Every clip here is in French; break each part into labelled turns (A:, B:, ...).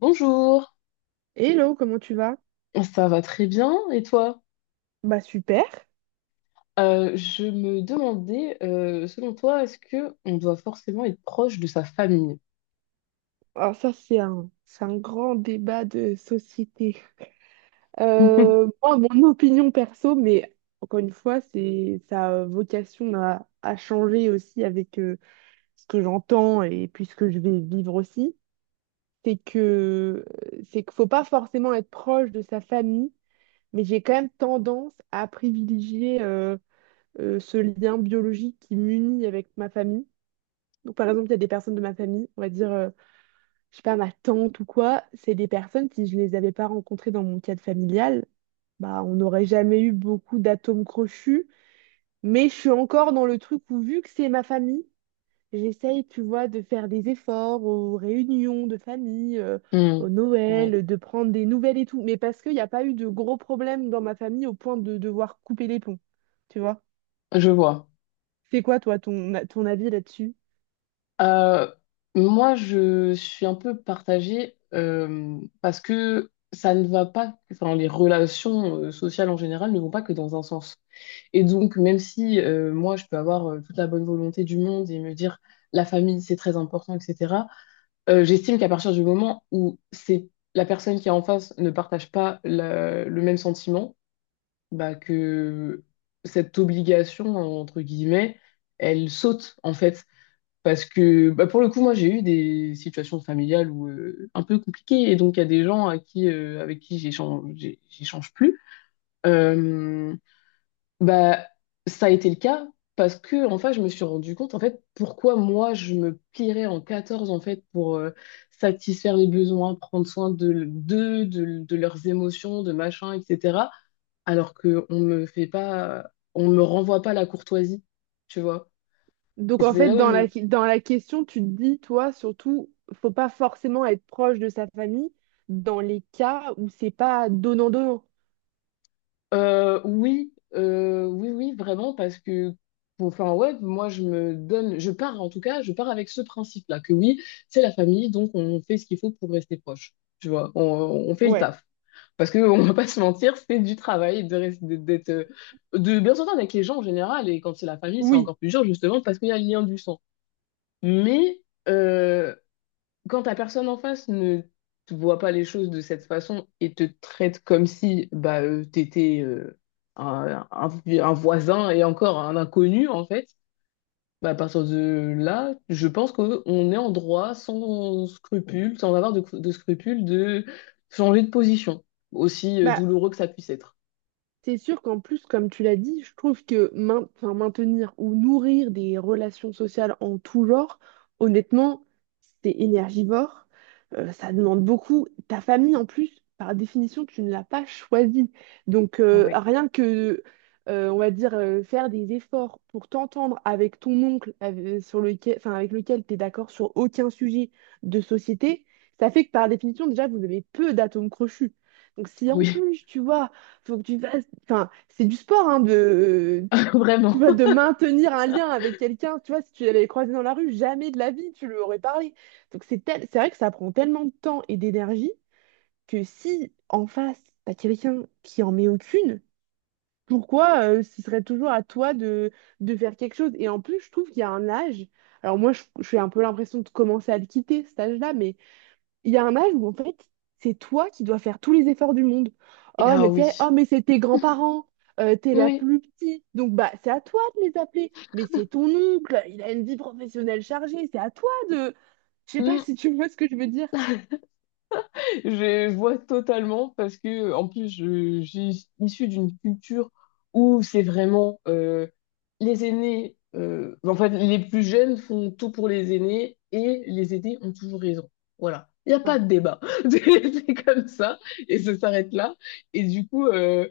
A: Bonjour,
B: Hello, comment tu vas?
A: ça va très bien et toi?
B: Bah super.
A: Je me demandais, selon toi, est-ce que on doit forcément être proche de sa famille?
B: Alors c'est un grand débat de société. Moi, mon opinion perso, mais encore une fois, c'est sa vocation à changer aussi avec ce que j'entends et puis ce que je vais vivre aussi. C'est que c'est qu'il faut pas forcément être proche de sa famille, mais j'ai quand même tendance à privilégier ce lien biologique qui m'unit avec ma famille. Donc par exemple, il y a des personnes de ma famille, on va dire. Je sais pas, ma tante ou quoi, c'est des personnes, si je les avais pas rencontrées dans mon cadre familial, bah, on n'aurait jamais eu beaucoup d'atomes crochus. Mais je suis encore dans le truc où, vu que c'est ma famille, j'essaye, tu vois, de faire des efforts aux réunions de famille,
A: Hmm,
B: au
A: ouais,
B: Noël, de prendre des nouvelles et tout. Mais parce qu'il n'y a pas eu de gros problèmes dans ma famille au point de devoir couper les ponts, tu vois.
A: je vois.
B: C'est quoi, toi, ton avis là-dessus?
A: Euh, Moi, je suis un peu partagée parce que ça ne va pas, enfin, les relations sociales en général ne vont pas que dans un sens. Et donc, même si moi, je peux avoir toute la bonne volonté du monde et me dire la famille, c'est très important, etc. J'estime qu'à partir du moment où c'est la personne qui est en face ne partage pas le même sentiment, bah que cette obligation, entre guillemets, elle saute en fait. Parce que bah, pour le coup, moi j'ai eu des situations familiales où, un peu compliquées et donc il y a des gens à qui, avec qui j'échange plus. Euh, bah, ça a été le cas parce que en fait, je me suis rendu compte en fait pourquoi moi je me plierais en 14 en fait pour satisfaire les besoins, prendre soin de d'eux, de leurs émotions, de machin, etc. Alors que on me fait pas, on me renvoie pas la courtoisie, tu vois. Et
B: Donc en
A: c'est
B: fait,
A: là où
B: dans
A: je.
B: dans la question, tu te dis, toi, surtout, faut pas forcément être proche de sa famille dans les cas où c'est pas donnant-donnant.
A: Oui, oui, oui, vraiment, parce que, bon, enfin, ouais, moi, je me donne, en tout cas, je pars avec ce principe-là, que oui, c'est la famille, donc on fait ce qu'il faut pour rester proche, tu vois, on fait le
B: Ouais.
A: taf. Parce que, on va pas se mentir, c'est du travail d'être, de bien s'entendre avec les gens en général, et quand c'est la famille, c'est
B: Oui.
A: encore plus dur, justement, parce qu'il y a le lien du sang. Mais, euh, quand la personne en face ne te voit pas les choses de cette façon et te traite comme si bah, t'étais un voisin et encore un inconnu, en fait, bah, à partir de là, je pense qu'on est en droit sans scrupule, sans avoir de scrupule, de changer de position, aussi
B: Bah,
A: douloureux que ça puisse être.
B: c'est sûr qu'en plus, comme tu l'as dit, je trouve que enfin, maintenir ou nourrir des relations sociales en tout genre, honnêtement, c'est énergivore, ça demande beaucoup. Ta famille, en plus, par définition, tu ne l'as pas choisie. Donc,
A: Ouais.
B: rien que, on va dire, faire des efforts pour t'entendre avec ton oncle sur lequel, enfin, avec lequel tu es d'accord sur aucun sujet de société, ça fait que par définition, déjà, vous avez peu d'atomes crochus. Donc, si en
A: Oui,
B: plus, tu vois, faut que tu fasses. Enfin, c'est du sport, hein, tu
A: vraiment.
B: vois, de maintenir un lien avec quelqu'un. Tu vois, si tu l'avais croisé dans la rue, jamais de la vie, tu lui aurais parlé. Donc, c'est vrai que ça prend tellement de temps et d'énergie que si en face, t'as quelqu'un qui en met aucune, pourquoi ce serait toujours à toi de faire quelque chose? Et en plus, je trouve qu'il y a un âge. Alors, je fais un peu l'impression de commencer à le quitter, cet âge-là, mais il y a un âge où en fait, c'est toi qui dois faire tous les efforts du monde.
A: Et
B: Oh,
A: ah
B: mais tu sais, oh,
A: oui,
B: mais c'est tes grands-parents, t'es la plus petite, donc bah c'est à toi de les appeler. Mais c'est ton oncle, il a une vie professionnelle chargée, c'est à toi de. Je sais pas
A: oui.
B: si tu vois ce que je veux dire.
A: Je vois totalement parce que en plus je suis d'une culture où c'est vraiment les aînés, en fait les plus jeunes font tout pour les aînés et les aînés ont toujours raison. Voilà, il n'y a pas de débat, c'est c'est comme ça et ça s'arrête là. Et du coup,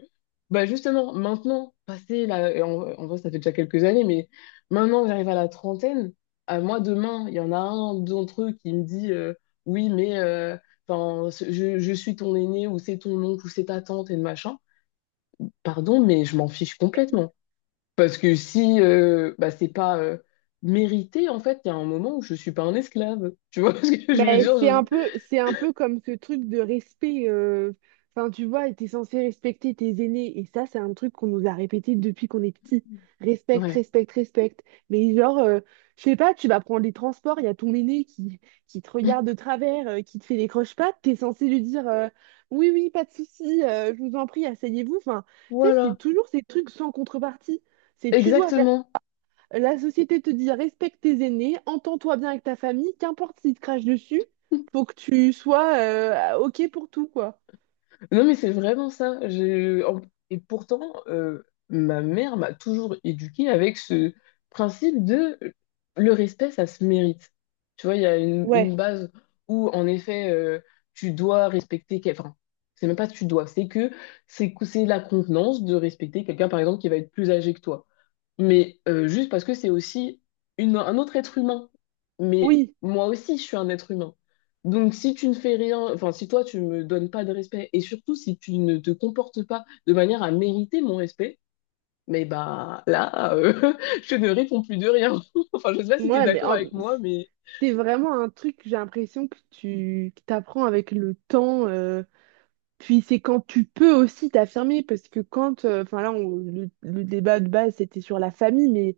A: bah justement maintenant, passé là, en vrai ça fait déjà quelques années, mais maintenant que j'arrive à la trentaine, à moi demain, il y en a un d'entre eux qui me dit oui mais enfin, je suis ton aîné ou c'est ton oncle ou c'est ta tante et le machin. Pardon, mais je m'en fiche complètement. Parce que si bah, c'est pas mérité, en fait, il y a un moment où je suis pas un esclave. Tu vois ce que je veux
B: Mais
A: dire?
B: c'est un peu comme ce truc de respect. Enfin, tu vois, t'es censé respecter tes aînés. Et ça, c'est un truc qu'on nous a répété depuis qu'on est petit. Respecte,
A: Ouais.
B: respecte, respecte. Mais genre, je sais pas, tu vas prendre les transports, il y a ton aîné qui te regarde de travers, qui te fait des croche-pattes, t'es censé lui dire oui, oui, pas de souci, je vous en prie, asseyez-vous. Enfin, tu sais, c'est
A: Voilà.
B: toujours ces trucs sans contrepartie. C'est tu dois faire
A: Exactement.
B: la société te dit respecte tes aînés, entends-toi bien avec ta famille, qu'importe s'ils te crachent dessus, faut que tu sois OK pour tout, quoi.
A: Non, mais c'est vraiment ça. Et pourtant, euh, ma mère m'a toujours éduquée avec ce principe de le respect, ça se mérite. Tu vois, il y a une
B: Ouais.
A: base où, en effet, tu dois respecter quelqu'un. Enfin, c'est même pas tu dois, c'est la contenance de respecter quelqu'un, par exemple, qui va être plus âgé que toi mais juste parce que c'est aussi un autre être humain. Mais
B: Oui,
A: moi aussi, je suis un être humain. Donc si tu ne fais rien, enfin si toi tu me donnes pas de respect et surtout si tu ne te comportes pas de manière à mériter mon respect, mais bah là, je ne réponds plus de rien. Enfin, je sais pas si tu es
B: ouais,
A: d'accord avec moi, mais.
B: c'est vraiment un truc, j'ai l'impression que tu que t'apprends avec le temps. Puis c'est quand tu peux aussi t'affirmer, parce que quand, enfin là, le débat de base, c'était sur la famille,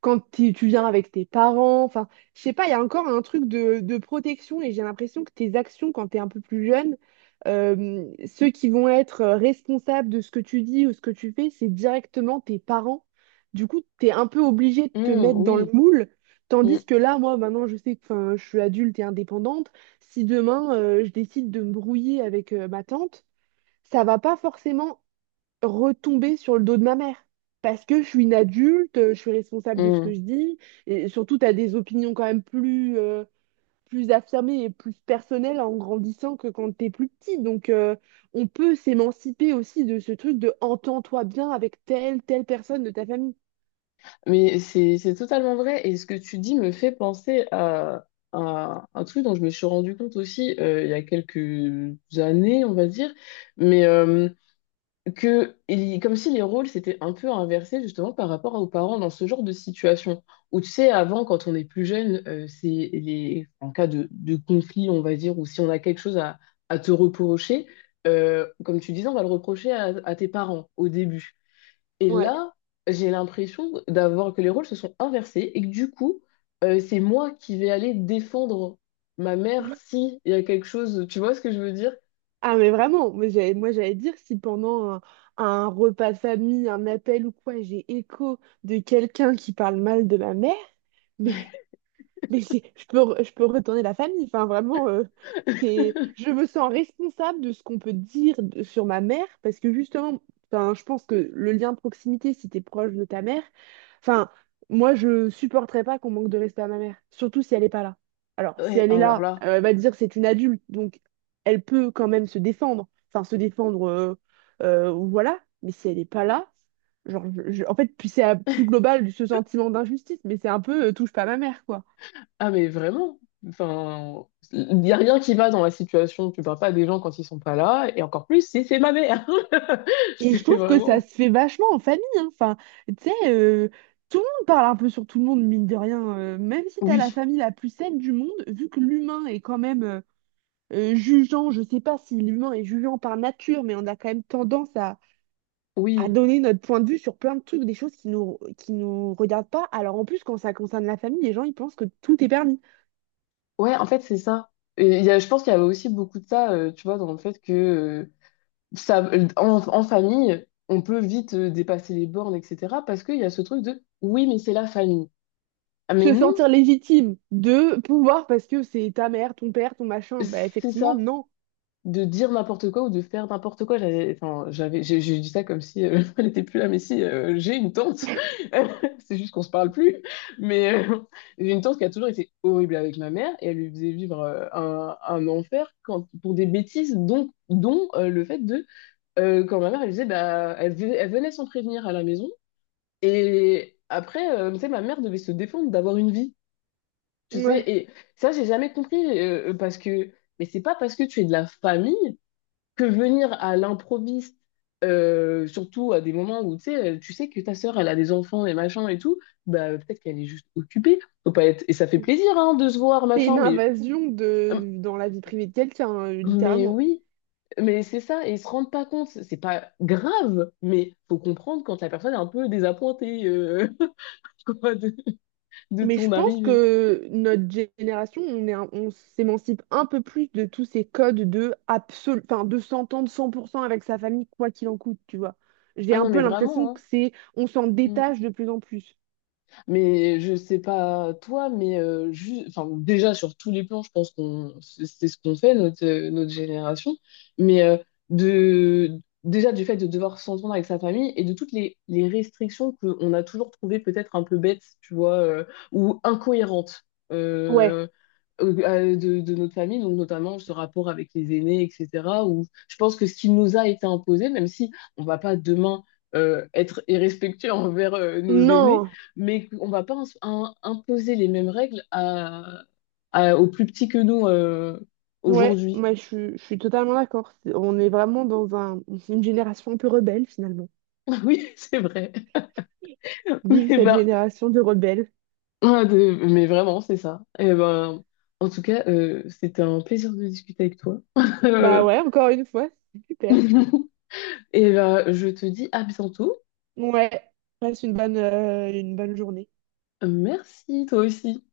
B: tu viens avec tes parents. Enfin, je sais pas, il y a encore un truc de protection et j'ai l'impression que tes actions quand t'es un peu plus jeune, ceux qui vont être responsables de ce que tu dis ou ce que tu fais, c'est directement tes parents. Du coup, t'es un peu obligé de te
A: Hmm,
B: mettre dans le
A: oui.
B: moule.
A: Hmm,
B: Tandis que là, moi, maintenant, je sais que 'fin, je suis adulte et indépendante. Si demain, je décide de me brouiller avec ma tante, ça va pas forcément retomber sur le dos de ma mère. Parce que je suis une adulte, je suis responsable de ce que
A: hmm.
B: je dis, et surtout, tu as des opinions quand même plus, plus affirmées et plus personnelles en grandissant que quand t'es plus petit. Donc, on peut s'émanciper aussi de ce truc de entends-toi bien avec telle personne de ta famille.
A: Mais c'est totalement vrai. Et ce que tu dis me fait penser à un truc dont je me suis rendu compte aussi il y a quelques années, on va dire, mais comme si les rôles s'étaient un peu inversés justement par rapport aux parents dans ce genre de situation. Où tu sais, avant, quand on est plus jeune, c'est les en cas de conflit, on va dire, ou si on a quelque chose à te reprocher, comme tu disais, on va le reprocher à tes parents au début. Et
B: Ouais.
A: là, j'ai l'impression d'avoir que les rôles se sont inversés et que du coup, c'est moi qui vais aller défendre ma mère si il y a quelque chose. Tu vois ce que je veux dire?
B: Ah mais vraiment, moi, j'allais dire si pendant un repas de famille, un appel ou quoi, j'ai écho de quelqu'un qui parle mal de ma mère, mais Mais c'est, je peux retourner la famille. Enfin, vraiment, c'est, je me sens responsable de ce qu'on peut dire sur ma mère parce que justement, enfin, je pense que le lien de proximité, si t'es proche de ta mère, enfin, moi, je supporterais pas qu'on manque de respect à ma mère, surtout si elle est pas là. Alors, si
A: Ouais,
B: elle est
A: alors
B: là,
A: là.
B: elle va te dire c'est une adulte, donc elle peut quand même se défendre. Enfin, se défendre, voilà. Mais si elle est pas là, genre, en fait, puis c'est plus global ce sentiment d'injustice, mais c'est un peu touche pas à ma mère, quoi.
A: Ah mais vraiment, enfin, il n'y a rien qui va dans la situation. Tu parles pas des gens quand ils sont pas là, et encore plus si c'est ma mère.
B: Et je
A: C'est
B: trouve que ça
A: vraiment.
B: se fait vachement en famille, hein. Enfin, tu sais, tout le monde parle un peu sur tout le monde, mine de rien. Même si t'as la
A: Oui,
B: famille la plus saine du monde, vu que l'humain est quand même jugeant, je sais pas si l'humain est jugeant par nature, mais on a quand même tendance à
A: oui,
B: donner notre point de vue sur plein de trucs, des choses qui nous regardent pas. Alors en plus, quand ça concerne la famille, les gens, ils pensent que tout est permis.
A: ouais. En fait, c'est ça. Et il y a, je pense qu'il y avait aussi beaucoup de ça, tu vois, dans le fait que ça, en famille, on peut vite dépasser les bornes, etc. Parce qu'il y a ce truc de oui, mais c'est la famille. Ah, mais
B: Se
A: non,
B: sentir légitime de pouvoir, parce que c'est ta mère, ton père, ton machin, bah
A: c'est
B: effectivement,
A: ça,
B: non.
A: de dire n'importe quoi ou de faire n'importe quoi. Enfin, j'ai dit ça comme si elle n'était plus là, mais si, j'ai une tante. C'est juste qu'on se parle plus. Mais j'ai une tante qui a toujours été horrible avec ma mère et elle lui faisait vivre un enfer quand, pour des bêtises, dont le fait de. Quand ma mère, elle disait, bah, elle venait sans prévenir à la maison. Et après, tu sais, ma mère devait se défendre d'avoir une vie, tu sais. Et ça, j'ai jamais compris parce que, mais c'est pas parce que tu es de la famille que venir à l'improviste, surtout à des moments où tu sais que ta sœur, elle a des enfants et machin et tout, bah peut-être qu'elle est juste occupée. Faut pas être. Et ça fait plaisir, hein, de se voir,
B: C'est
A: machin,
B: une invasion
A: euh,
B: dans la vie privée de quelqu'un,
A: mais
B: littéralement.
A: oui. Mais c'est ça, et ils se rendent pas compte, c'est pas grave, mais faut comprendre quand la personne est un peu désappointée quoi, de
B: Mais je
A: ton
B: pense
A: arrivée.
B: que notre génération, on s'émancipe un peu plus de tous ces codes de absolu, enfin, de s'entendre 100% avec sa famille, quoi qu'il en coûte, tu vois. J'ai
A: Ah
B: un
A: non,
B: peu
A: mais
B: l'impression
A: vraiment,
B: que
A: hein.
B: c'est, on s'en
A: Mm.
B: détache de plus en plus.
A: Mais je sais pas toi, mais enfin, déjà sur tous les plans, je pense qu'on c'est ce qu'on fait, notre, notre génération. Mais de déjà du fait de devoir s'entendre avec sa famille et de toutes les restrictions qu'on a toujours trouvées peut-être un peu bêtes, tu vois, ou incohérentes
B: Ouais.
A: euh, de notre famille, donc notamment ce rapport avec les aînés, etc. Où je pense que ce qui nous a été imposé, même si on va pas demain être irrespectueux envers nos aînés,
B: Non.
A: mais on va pas imposer les mêmes règles aux plus petits que nous
B: Ouais.
A: aujourd'hui.
B: Moi, je suis totalement d'accord. On est vraiment dans un, une génération un peu rebelle, finalement.
A: Oui, c'est vrai.
B: Vive
A: Eh
B: cette
A: ben,
B: génération de rebelles.
A: ah, mais vraiment, c'est ça. Eh ben, en tout cas, c'était un plaisir de discuter avec toi.
B: Bah
A: Euh,
B: ouais, encore une fois, c'est super.
A: Et ben, je te dis à bientôt.
B: Ouais, passe une bonne journée.
A: Merci, toi aussi.